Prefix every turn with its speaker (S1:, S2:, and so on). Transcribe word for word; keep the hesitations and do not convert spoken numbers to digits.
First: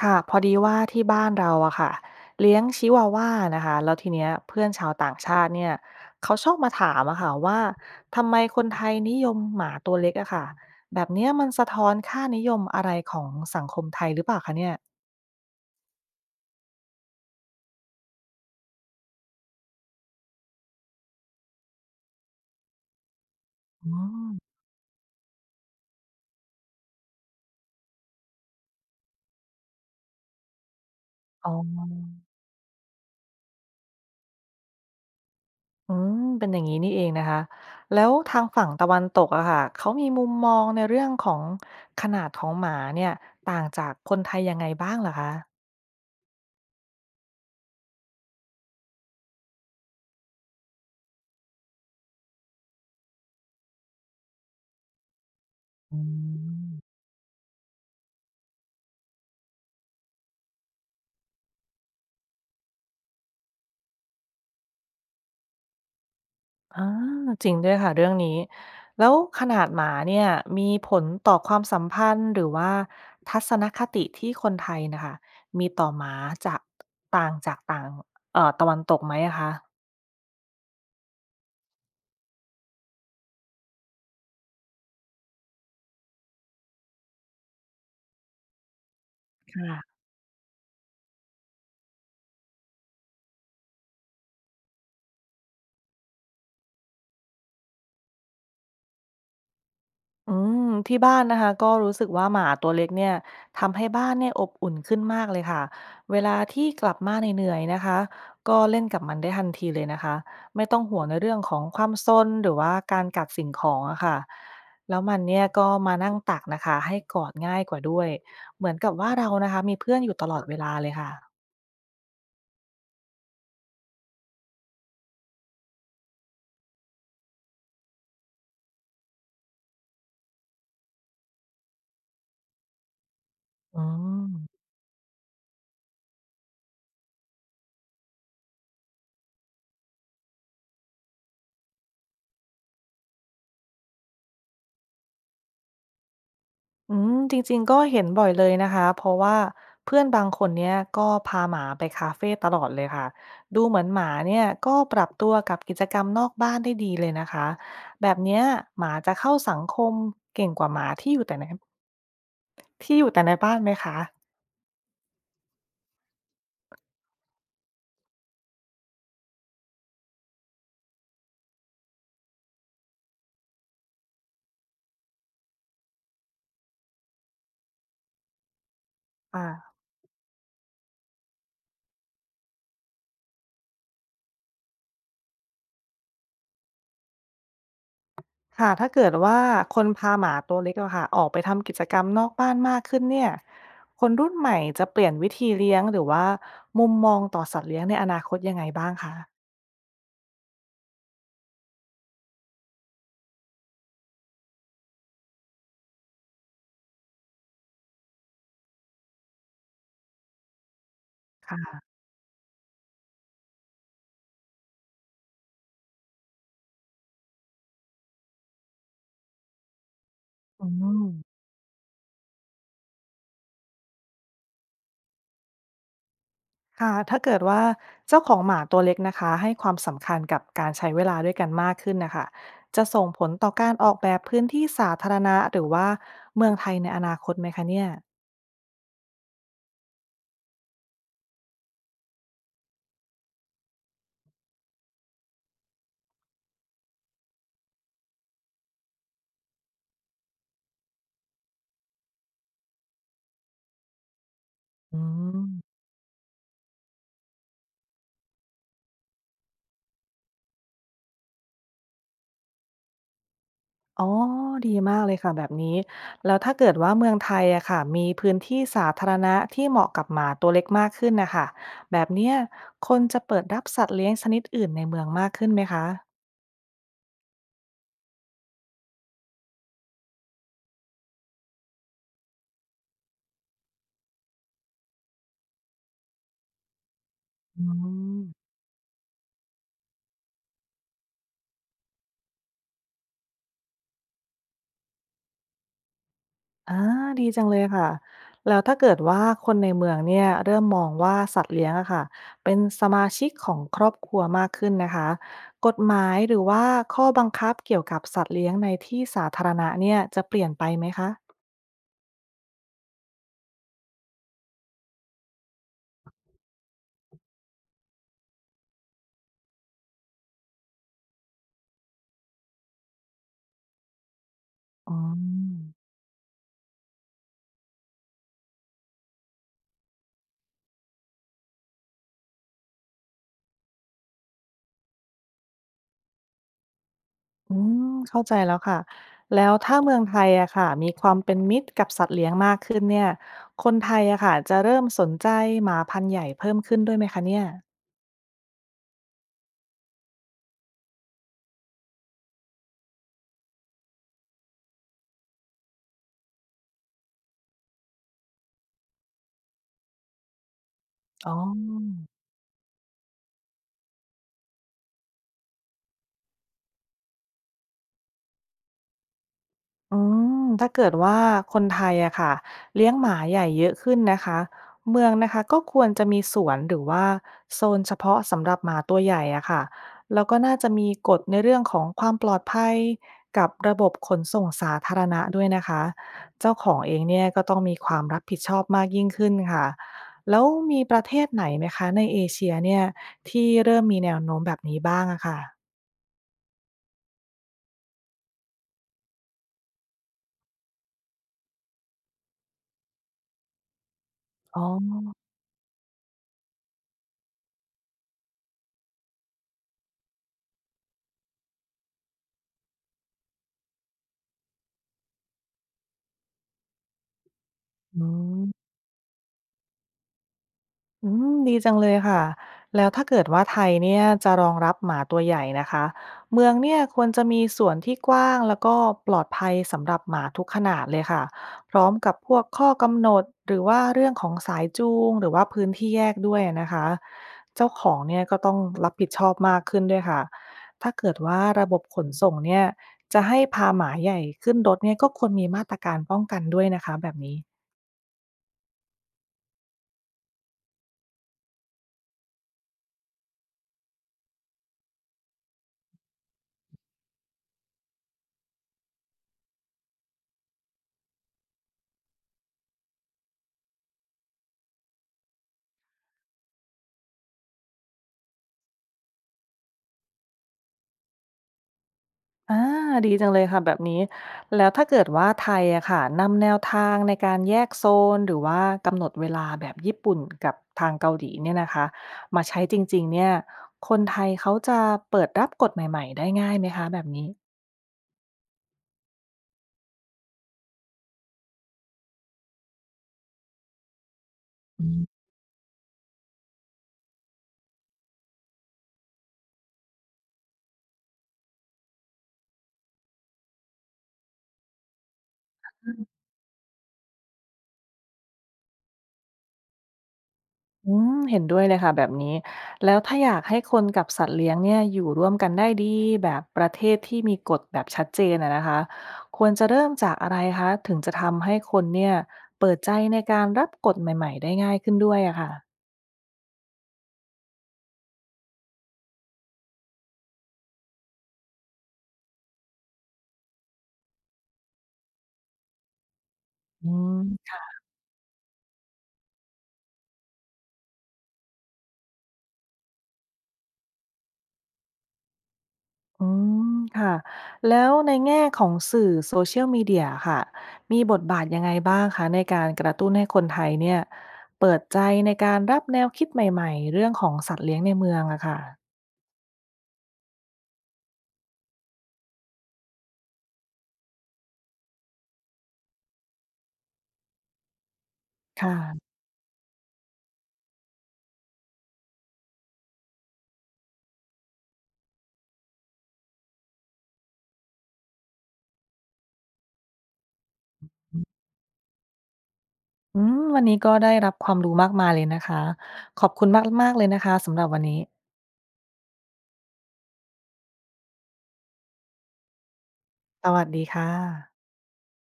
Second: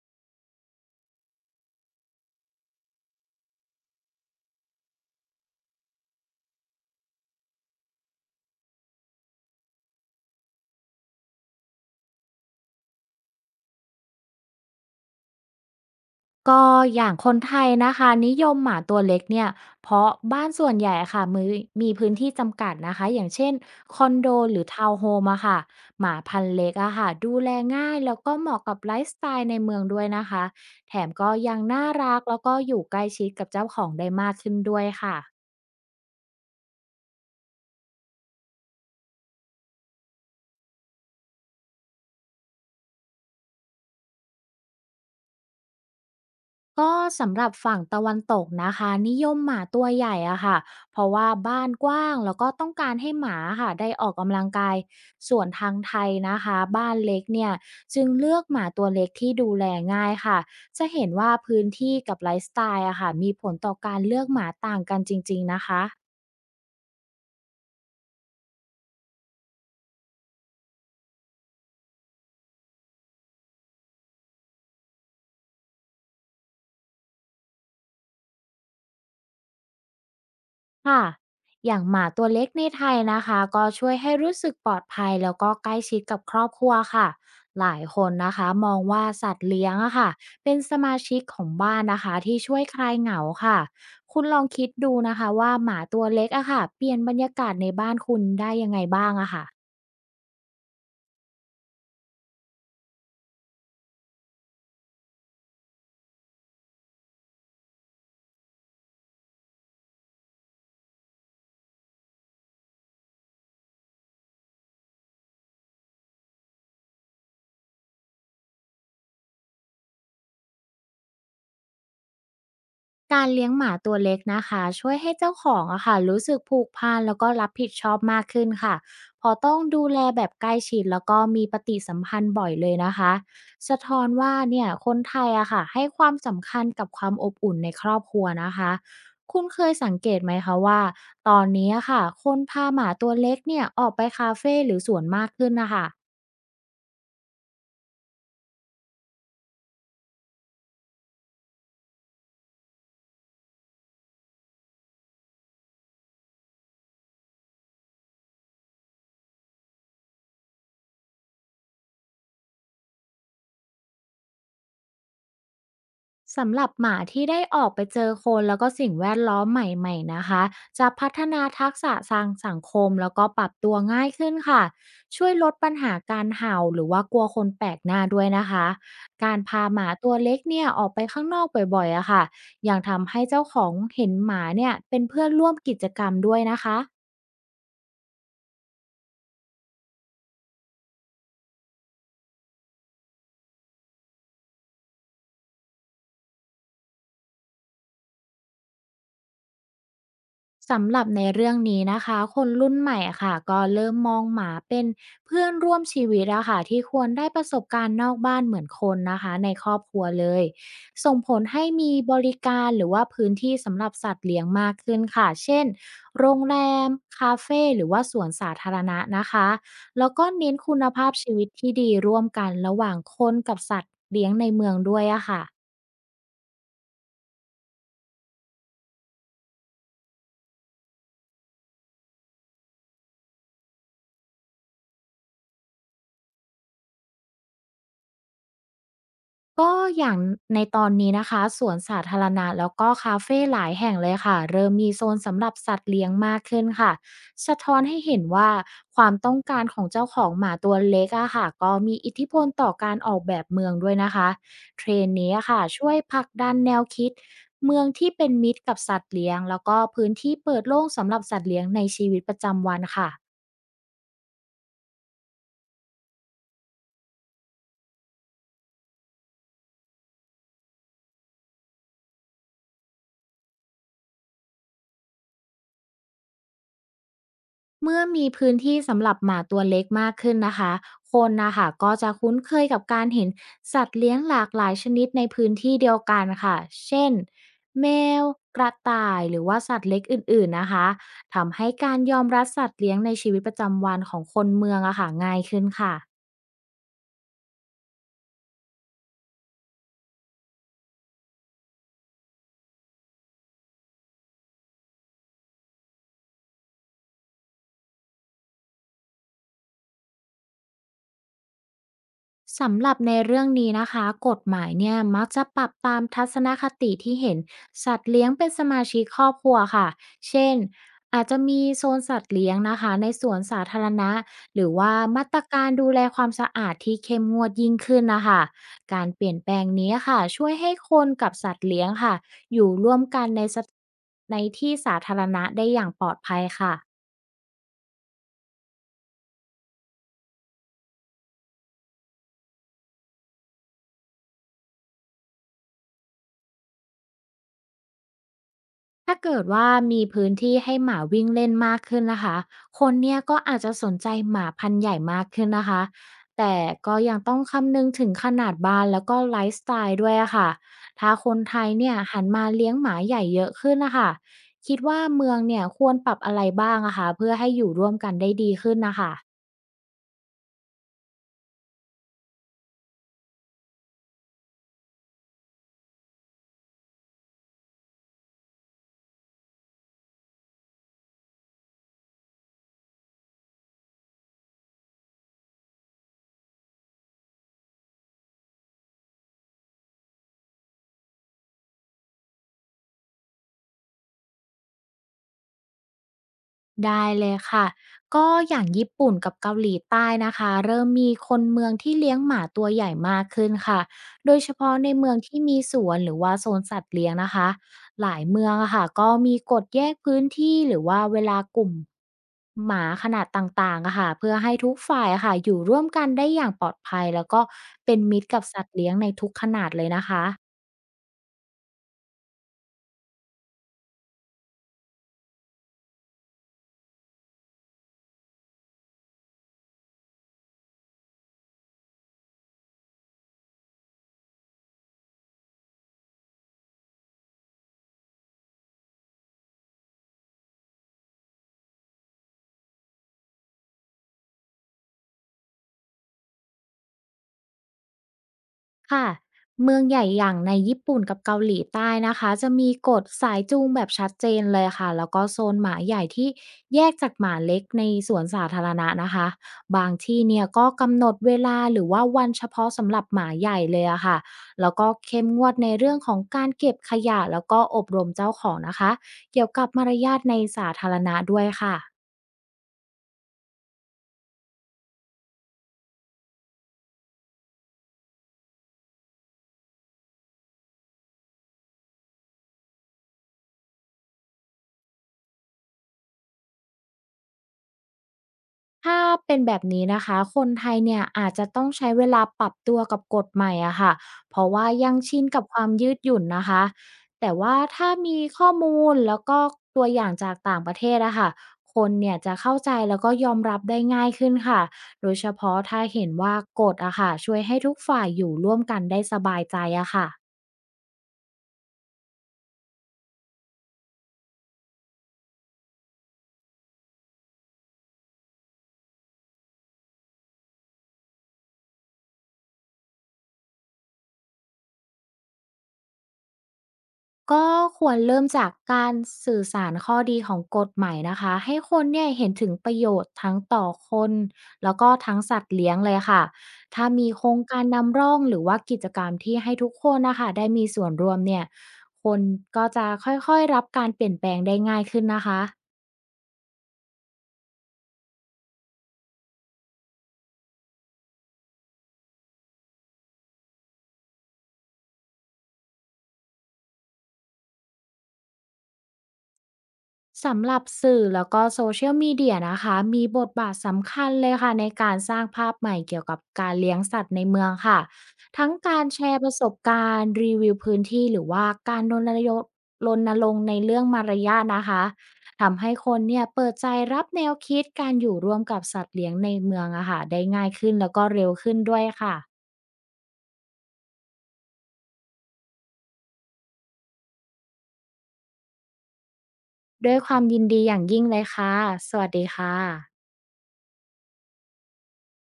S1: ค่ะพอดีว่าที่บ้านเราอะค่ะเลี้ยงชิวาวานะคะแล้วทีเนี้ยเพื่อนชาวต่างชาติเนี่ยเขาชอบมาถามอะค่ะว่าทำไมคนไทยนิยมหมาตัวเล็กอะค่ะแบบเนี้ยมันสะท้อนค่านิยมอะไรของสังคมไทยหรือเปล่าคะเนี่ย
S2: ก็อย่างคนไทยนะคะนิยมหมาตัวเล็กเนี่ยเพราะบ้านส่วนใหญ่อะค่ะมือมีพื้นที่จำกัดนะคะอย่างเช่น
S1: อื
S2: คอนโด
S1: ม
S2: หรือทาวน์โฮมอะค่ะหมาพันธุ์เล็กอะค่ะดูแลง่ายแล้วก็เหมาะกับไลฟ์สไตล์ในเมืองด้วยนะคะแถมก็
S1: อ๋อ
S2: ยังน่ารักแล้วก็อยู่ใกล้ชิดกับเจ้าของได้มากขึ้นด้วยค่ะ
S1: อืมเป็นอย่างนี้นี่เองนะคะแล้วทางฝั่งตะวันตกอะค่ะเขามีมุมมองในเรื่องของขนาดของหมาเนี่ยต่างจากคนไทยยังไงบ้างล่ะคะ
S2: ก็สำหรับฝั่งตะวันตกนะคะนิยมหมาตัวใหญ่อะค่ะเพราะว่าบ้านกว้างแล้วก็ต้องการให้หมาค่ะได้ออกกำลังกายส่วนทางไท
S1: อื
S2: ยนะคะบ้า
S1: ม
S2: นเล็กเนี่ยจึงเลือกหมาตัวเล็กที่ดูแลง่ายค่ะจะเห็นว่าพื้นที่กับไลฟ์สไตล์อะค่ะมีผลต่อการเลือกหมาต่างกันจริงๆนะคะ
S1: อาจริงด้วยค่ะเรื่องนี้แล้วขนาดหมาเนี่ยมีผลต่อความสัมพันธ์หรือว่าทัศนคติที่คนไทยน่ะค่ะมีต่อหมาจากต่างจากต่างเอ่อตะวันตกไหมอะคะ
S2: ค่ะอย่างหมาตัวเล็กในไทยนะคะ ก็ช่วยให้รู้สึกปลอดภัยแล้วก็ใกล้ชิดกับครอบครัวค่ะ หลายคนนะคะมองว่าสัตว์เลี้ยงอะค่ะเป็นสมาชิกของบ้านนะคะที่ช่วยคลายเหงาค่ะคุณลองคิดดูนะคะว่าหมาตัวเล็กอะค่ะเปลี่ยนบรรยากาศในบ้านคุณได้ยังไงบ้างอะค่ะ
S1: อืมที่บ้านนะคะก็รู้สึกว่าหมาตัวเล็กเนี่ยทำให้บ้านเนี่ยอบอุ่นขึ้นมากเลยค่ะเวลาที่กลับมาเหนื่อยๆนะคะก็เล่นกับมันได้ทันทีเลยนะคะไม่ต้องห่วงในเรื่องของความซนหรือว่าการกัดสิ่งของอะค่ะแล้วมันเนี่ยก็มานั่งตักนะคะให้กอดง่ายกว่าด้วยเหมือนกับว่าเรานะคะมีเพื่อนอยู่ตลอดเวลาเลยค่ะ
S2: การเลี้ยงหมาตัวเล็กนะคะช่วยให้เจ้าของอะค่ะรู้สึกผูกพันแล้วก็รับผิดชอบมากขึ้นค่ะเพอต้องดูแลแบบใกล้ชิดแล้วก็มีปฏิสัมพันธ์บ่อยเลยนะคะสะ
S1: อื
S2: ท้อนว่า
S1: ม
S2: เนี่ยคนไทยอะค่ะให้ความสำคัญกับความอบอุ่นในครอบครัวนะคะคุณเคยสังเกตไหมคะว่าตอนนี้อะค่ะคนพาหมาตัวเล็กเนี่ยออกไปคาเฟ่หรือสวนมากขึ้นนะคะ
S1: อืมจริงๆก็เห็นบ่อยเลยนะคะเพราะว่าเพื่อนบางคนเนี่ยก็พาหมาไปคาเฟตลอดเลยค่ะดูเหมือนหมาเนี่ยก็ปรับตัวกับกิจกรรมนอกบ้านได้ดีเลยนะคะแบบเนี้ยหมาจะเข้าสังคมเก่งกว่าหมาที่อยู่แต่ในที่อยู่แต่ในบ้านไหมคะ
S2: สำหรับหมาที่ได้ออกไปเจอคนแล้วก็สิ่งแวดล้อมใหม่ๆนะคะจะพัฒนาทักษะทางสังคมแล้วก็ปรับตัวง่ายขึ้นค่ะช่วยลดปัญหาการเห่าหรือว่ากลัวคนแปลกหน้าด้วยนะคะการพาห
S1: อ่า
S2: มาตัวเล็กเนี่ยออกไปข้างนอกบ่อยๆอะค่ะยังทำให้เจ้าของเห็นหมาเนี่ยเป็นเพื่อนร่วมกิจกรรมด้วยนะคะ
S1: ค่ะถ้าเกิดว่าคนพาหมาตัวเล็กอะค่ะออกไปทำกิจกรรมนอกบ้านมากขึ้นเนี่ยคนรุ่นใหม่จะเปลี่ยนวิธีเลี้ยงหรือว่ามุมมองต่อสัตว์เลี้ยงในอนาคตยังไงบ้างคะ
S2: สำหรับในเรื่องนี้นะคะคนรุ่นใหม่อะค่ะก็เริ่มมองหมาเป็นเพื่อนร่วมชีวิตอะค่ะที่ควรได้ประสบการณ์นอกบ้านเหมือนคนนะคะในครอบครัวเลยส่งผลให้
S1: ค่ะ
S2: มีบริการหรือว่าพื้นที่สำหรับสัตว์เลี้ยงมากขึ้นค่ะเช่นโรงแรมคาเฟ่หรือว่าสวนสาธารณะนะคะแล้วก็เน้น
S1: อื
S2: คุณ
S1: ม
S2: ภาพชีวิตที่ดีร่วมกันระหว่างคนกับสัตว์เลี้ยงในเมืองด้วยอะค่ะ
S1: ค่ะถ้าเกิดว่าเจ้าของหมาตัวเล็กนะคะให้ความสำคัญกับการใช้เวลาด้วยกันมากขึ้นนะคะจะส่งผลต่อการออกแบบพื้นที่สาธารณะหรือว่าเมืองไทยในอนาคตไหมคะเนี่ย
S2: ก็อย่างในตอนนี้นะคะสวนสาธารณะแล้วก็คาเฟหลายแห่งเลยค่ะเริ่มมีโซนสำหรับสัตว์เลี้ยงมากขึ้นค่ะสะท้อนให้เห็นว่าความต้องการของเจ้าของหมาตัวเล็กอะค่ะก็มีอิทธิพลต่อการออกแบบเมืองด้วยนะคะเทร
S1: อื
S2: นด์นี้อะค่ะ
S1: ม
S2: ช่วยผลักดันแนวคิดเมืองที่เป็นมิตรกับสัตว์เลี้ยงแล้วก็พื้นที่เปิดโล่งสำหรับสัตว์เลี้ยงในชีวิตประจำวันค่ะ
S1: อ๋อดีมากเลยค่ะแบบนี้แล้วถ้าเกิดว่าเมืองไทยอะค่ะมีพื้นที่สาธารณะที่เหมาะกับหมาตัวเล็กมากขึ้นนะคะแบบเนี้ยคนจะเปิดรับสัตว์เลี้ยงชนิดอื่นในเมืองมากขึ้นไหมคะ
S2: เมื่อมีพื้นที่สำหรับหมาตัวเล็กมากขึ้นนะคะคนนะคะก็จะคุ้นเคยกับการเห็นสัตว์เลี้ยงหลากหลายชนิดในพื้นที่เดียวกันค่ะเช่น
S1: อื
S2: แมว
S1: ม
S2: กระต่ายหรือว่าสัตว์เล็กอื่นๆนะคะทำให้การยอมรับสัตว์เลี้ยงในชีวิตประจำวันของคนเมืองอะค่ะง่ายขึ้นค่ะ
S1: อาดีจังเลยค่ะแล้วถ้าเกิดว่าคนในเมืองเนี่ยเริ่มมองว่าสัตว์เลี้ยงอะค่ะเป็นสมาชิกของครอบครัวมากขึ้นนะคะกฎหมายหรือว่าข้อบังคับเกี่ยวกับสัตว์เลี้ยงในที่สาธารณะเนี่ยจะเปลี่ยนไปไหมคะ
S2: สำหรับในเรื่องนี้นะคะกฎหมายเนี่ยมักจะปรับตามทัศนคติที่เห็นสัตว์เลี้ยงเป็นสมาชิกครอบครัวค่ะเช่นอาจจะมีโซนสัตว์เลี้ยงนะคะในสวนสาธารณะหรือ
S1: อื
S2: ว่า
S1: ม
S2: มาตรการดูแลความสะอาดที่เข้มงวดยิ่งขึ้นนะคะการเปลี่ยนแปลงนี้ค่ะช่วยให้คนกับสัตว์เลี้ยงค่ะอยู่ร่วมกันในสถในที่สาธารณะได้อย่างปลอดภัยค่ะ
S1: อืมเข้าใจแล้วค่ะแล้วถ้าเมืองไทยอะค่ะมีความเป็นมิตรกับสัตว์เลี้ยงมากขึ้นเนี่ยคนไทยอะค่ะจะเริ่มสนใจหมาพันธุ์ใหญ่เพิ่มขึ้นด้วยไหมคะเนี่ย
S2: ถ้าเกิดว่ามีพื้นที่ให้หมาวิ่งเล่นมากขึ้นนะคะ คนเนี่ยก็อาจจะสนใจหมาพันธุ์ใหญ่มากขึ้นนะคะ แต่ก็ยังต้องคำนึงถึงขนาดบ้านแล้วก็ไลฟ์สไตล์ด้วยอะค่ะ ถ้าค
S1: อ๋อ
S2: นไทยเนี่ยหันมาเลี้ยงหมาใหญ่เยอะขึ้นนะคะ คิดว่าเมืองเนี่ยควรปรับอะไรบ้างอะคะเพื่อให้อยู่ร่วมกันได้ดีขึ้นนะคะ
S1: อืมถ้าเกิดว่าคนไทยอะค่ะเลี้ยงหมาใหญ่เยอะขึ้นนะคะเมืองนะคะก็ควรจะมีสวนหรือว่าโซนเฉพาะสำหรับหมาตัวใหญ่อะค่ะแล้วก็น่าจะมีกฎในเรื่องของความปลอดภัยกับระบบขนส่งสาธารณะด้วยนะคะเจ้าของเองเนี่ยก็ต้องมีความรับผิดชอบมากยิ่งขึ้นค่ะแล้วมีประเทศไหนไหมคะในเอเชียเนี่ยที่เริ่มมีแนวโน้มแบบนี้บ้างอะค่ะ
S2: ได้เลยค่ะ ก็อย่างญี่ปุ่นกับเกาหลีใต้นะคะเริ่มมีคนเมืองที่เลี้ยงหมาตัวใหญ่มากขึ้นค่ะโดยเฉ
S1: อ๋อ
S2: พาะในเมืองที่มีสวนหรือว่าโซนสัตว์เลี้ยงนะคะหลายเมืองอะค่ะก็มีกฎแยกพื้นที่หรือว่าเวลากลุ่มหมาขนาดต่างๆอะค่ะเพื่อให้ทุกฝ่ายอะค่ะอยู่ร่วมกันได้อย่างปลอดภัยแล้วก็เป็น
S1: อื
S2: มิตรกับสัต
S1: ม
S2: ว์เลี้ยงในทุกขนาดเลยนะคะ
S1: อืมดีจังเลยค่ะแล้วถ้าเกิดว่าไทยเนี่ยจะรองรับหมาตัวใหญ่นะคะเมืองเนี่ยควรจะมีส่วนที่กว้างแล้วก็ปลอดภัยสำหรับหมาทุกขนาดเลยค่ะพร้อมกับพวกข้อกำหนดหรือว่าเรื่องของสายจูงหรือว่าพื้นที่แยกด้วยนะคะเจ้าของเนี่ยก็ต้องรับผิดชอบมากขึ้นด้วยค่ะถ้าเกิดว่าระบบขนส่งเนี่ยจะให้พาหมาใหญ่ขึ้นรถเนี่ยก็ควรมีมาตรการป้องกันด้วยนะคะแบบนี้
S2: ค่ะเมืองใหญ่อย่างในญี่ปุ่นกับเกาหลีใต้นะคะจะมีกฎสายจูงแบบชัดเจนเลยค่ะแล้วก็โซนหมาใหญ่ที่แยกจากหมาเล็กในสวนสาธารณะนะคะบางที่เนี่ยก็กำหนดเวลาหรือว่าวันเฉพาะสำหรับหมาใหญ่เลยอะค่ะแล้วก็เข้มงวดในเรื่องของการเก็บขยะแล้วก็อบรมเจ้าของนะคะเกี่ยวกับมารยาทในสาธารณะด้วยค่ะ
S1: อาดีจังเลยค่ะแบบนี้ แล้วถ้าเกิดว่าไทยอะค่ะนำแนวทางในการแยกโซนหรือว่ากำหนดเวลาแบบญี่ปุ่นกับทางเกาหลีเนี่ยนะคะ มาใช้จริงๆเนี่ย คนไทยเขาจะเปิดรับกฎใหม่ๆได้ง่ายไหมคะแบบนี
S2: ถ้าเป็นแบบนี้นะคะคนไทยเนี่ยอาจจะต้องใช้เวลาปรับตัวกับกฎใหม่อะค่ะเพราะว่ายังชิ
S1: ้
S2: นกับความยืดหยุ่นนะคะแต่ว่าถ้ามีข้อมูลแล้วก็ตัวอย่างจากต่างประเทศอะค่ะคนเนี่ยจะเข้าใจแล้วก็ยอมรับได้ง่ายขึ้นค่ะโดยเฉพาะถ้าเห็นว่ากฎอะค่ะช่วยให้ทุกฝ่ายอยู่ร่วมกันได้สบายใจอะค่ะ
S1: อืมเห็นด้วยเลยค่ะแบบนี้ แล้วถ้าอยากให้คนกับสัตว์เลี้ยงเนี่ยอยู่ร่วมกันได้ดีแบบประเทศที่มีกฎแบบชัดเจนอะนะคะควรจะเริ่มจากอะไรคะถึงจะทำให้คนเนี่ยเปิดใจในการรับกฎใหม่ๆได้ง่ายขึ้นด้วยอะค่ะ
S2: ก็ควรเริ่มจากการสื่อสารข้อดีของกฎหมายนะคะให้คนเนี่ยเห็นถึงประโยชน์ทั้งต่อคนแล้วก็ทั้งสัตว์เลี้ยงเลยค่ะถ้า
S1: อื
S2: มีโครง
S1: ม
S2: การนำร่องหรือว่ากิจกรรมที่ให้ทุกคนนะคะได้มีส่วนร่วมเนี่ยคนก็จะค่อยๆรับการเปลี่ยนแปลงได้ง่ายขึ้นนะคะ
S1: อืมค่ะแล้วในแง่ของสื่อโซเชียลมีเดียค่ะมีบทบาทยังไงบ้างคะในการกระตุ้นให้คนไทยเนี่ยเปิดใจในการรับแนวคิดใหม่ๆเรื่องของสัตว์เลี้ยงในเมืองอะค่ะ
S2: สำหรับสื่อแล้วก็โซเชียลมีเดียนะคะมีบทบาทสำคัญเลยค่ะในการสร้างภาพใหม่เกี่ยวกับการเลี้ยงสัตว์ในเมืองค่ะทั้ง
S1: ค
S2: การแช
S1: ่ะ
S2: ร์ประสบการณ์รีวิวพื้นที่หรือว่าการรณรงค์รณรงค์ในเรื่องมารยาทนะคะทำให้คนเนี่ยเปิดใจรับแนวคิดการอยู่ร่วมกับสัตว์เลี้ยงในเมืองอะค่ะได้ง่ายขึ้นแล้วก็เร็วขึ้นด้วยค่ะ
S1: อืมวันนี้ก็ได้รับความรู้มากมายเลยนะคะขอบคุณมากๆเลยนะคะสำหรับวันนี้
S2: ด้วยความยินดีอย่างยิ่งเลยค่ะสวัสดีค่ะ
S1: สวัสดีค่ะ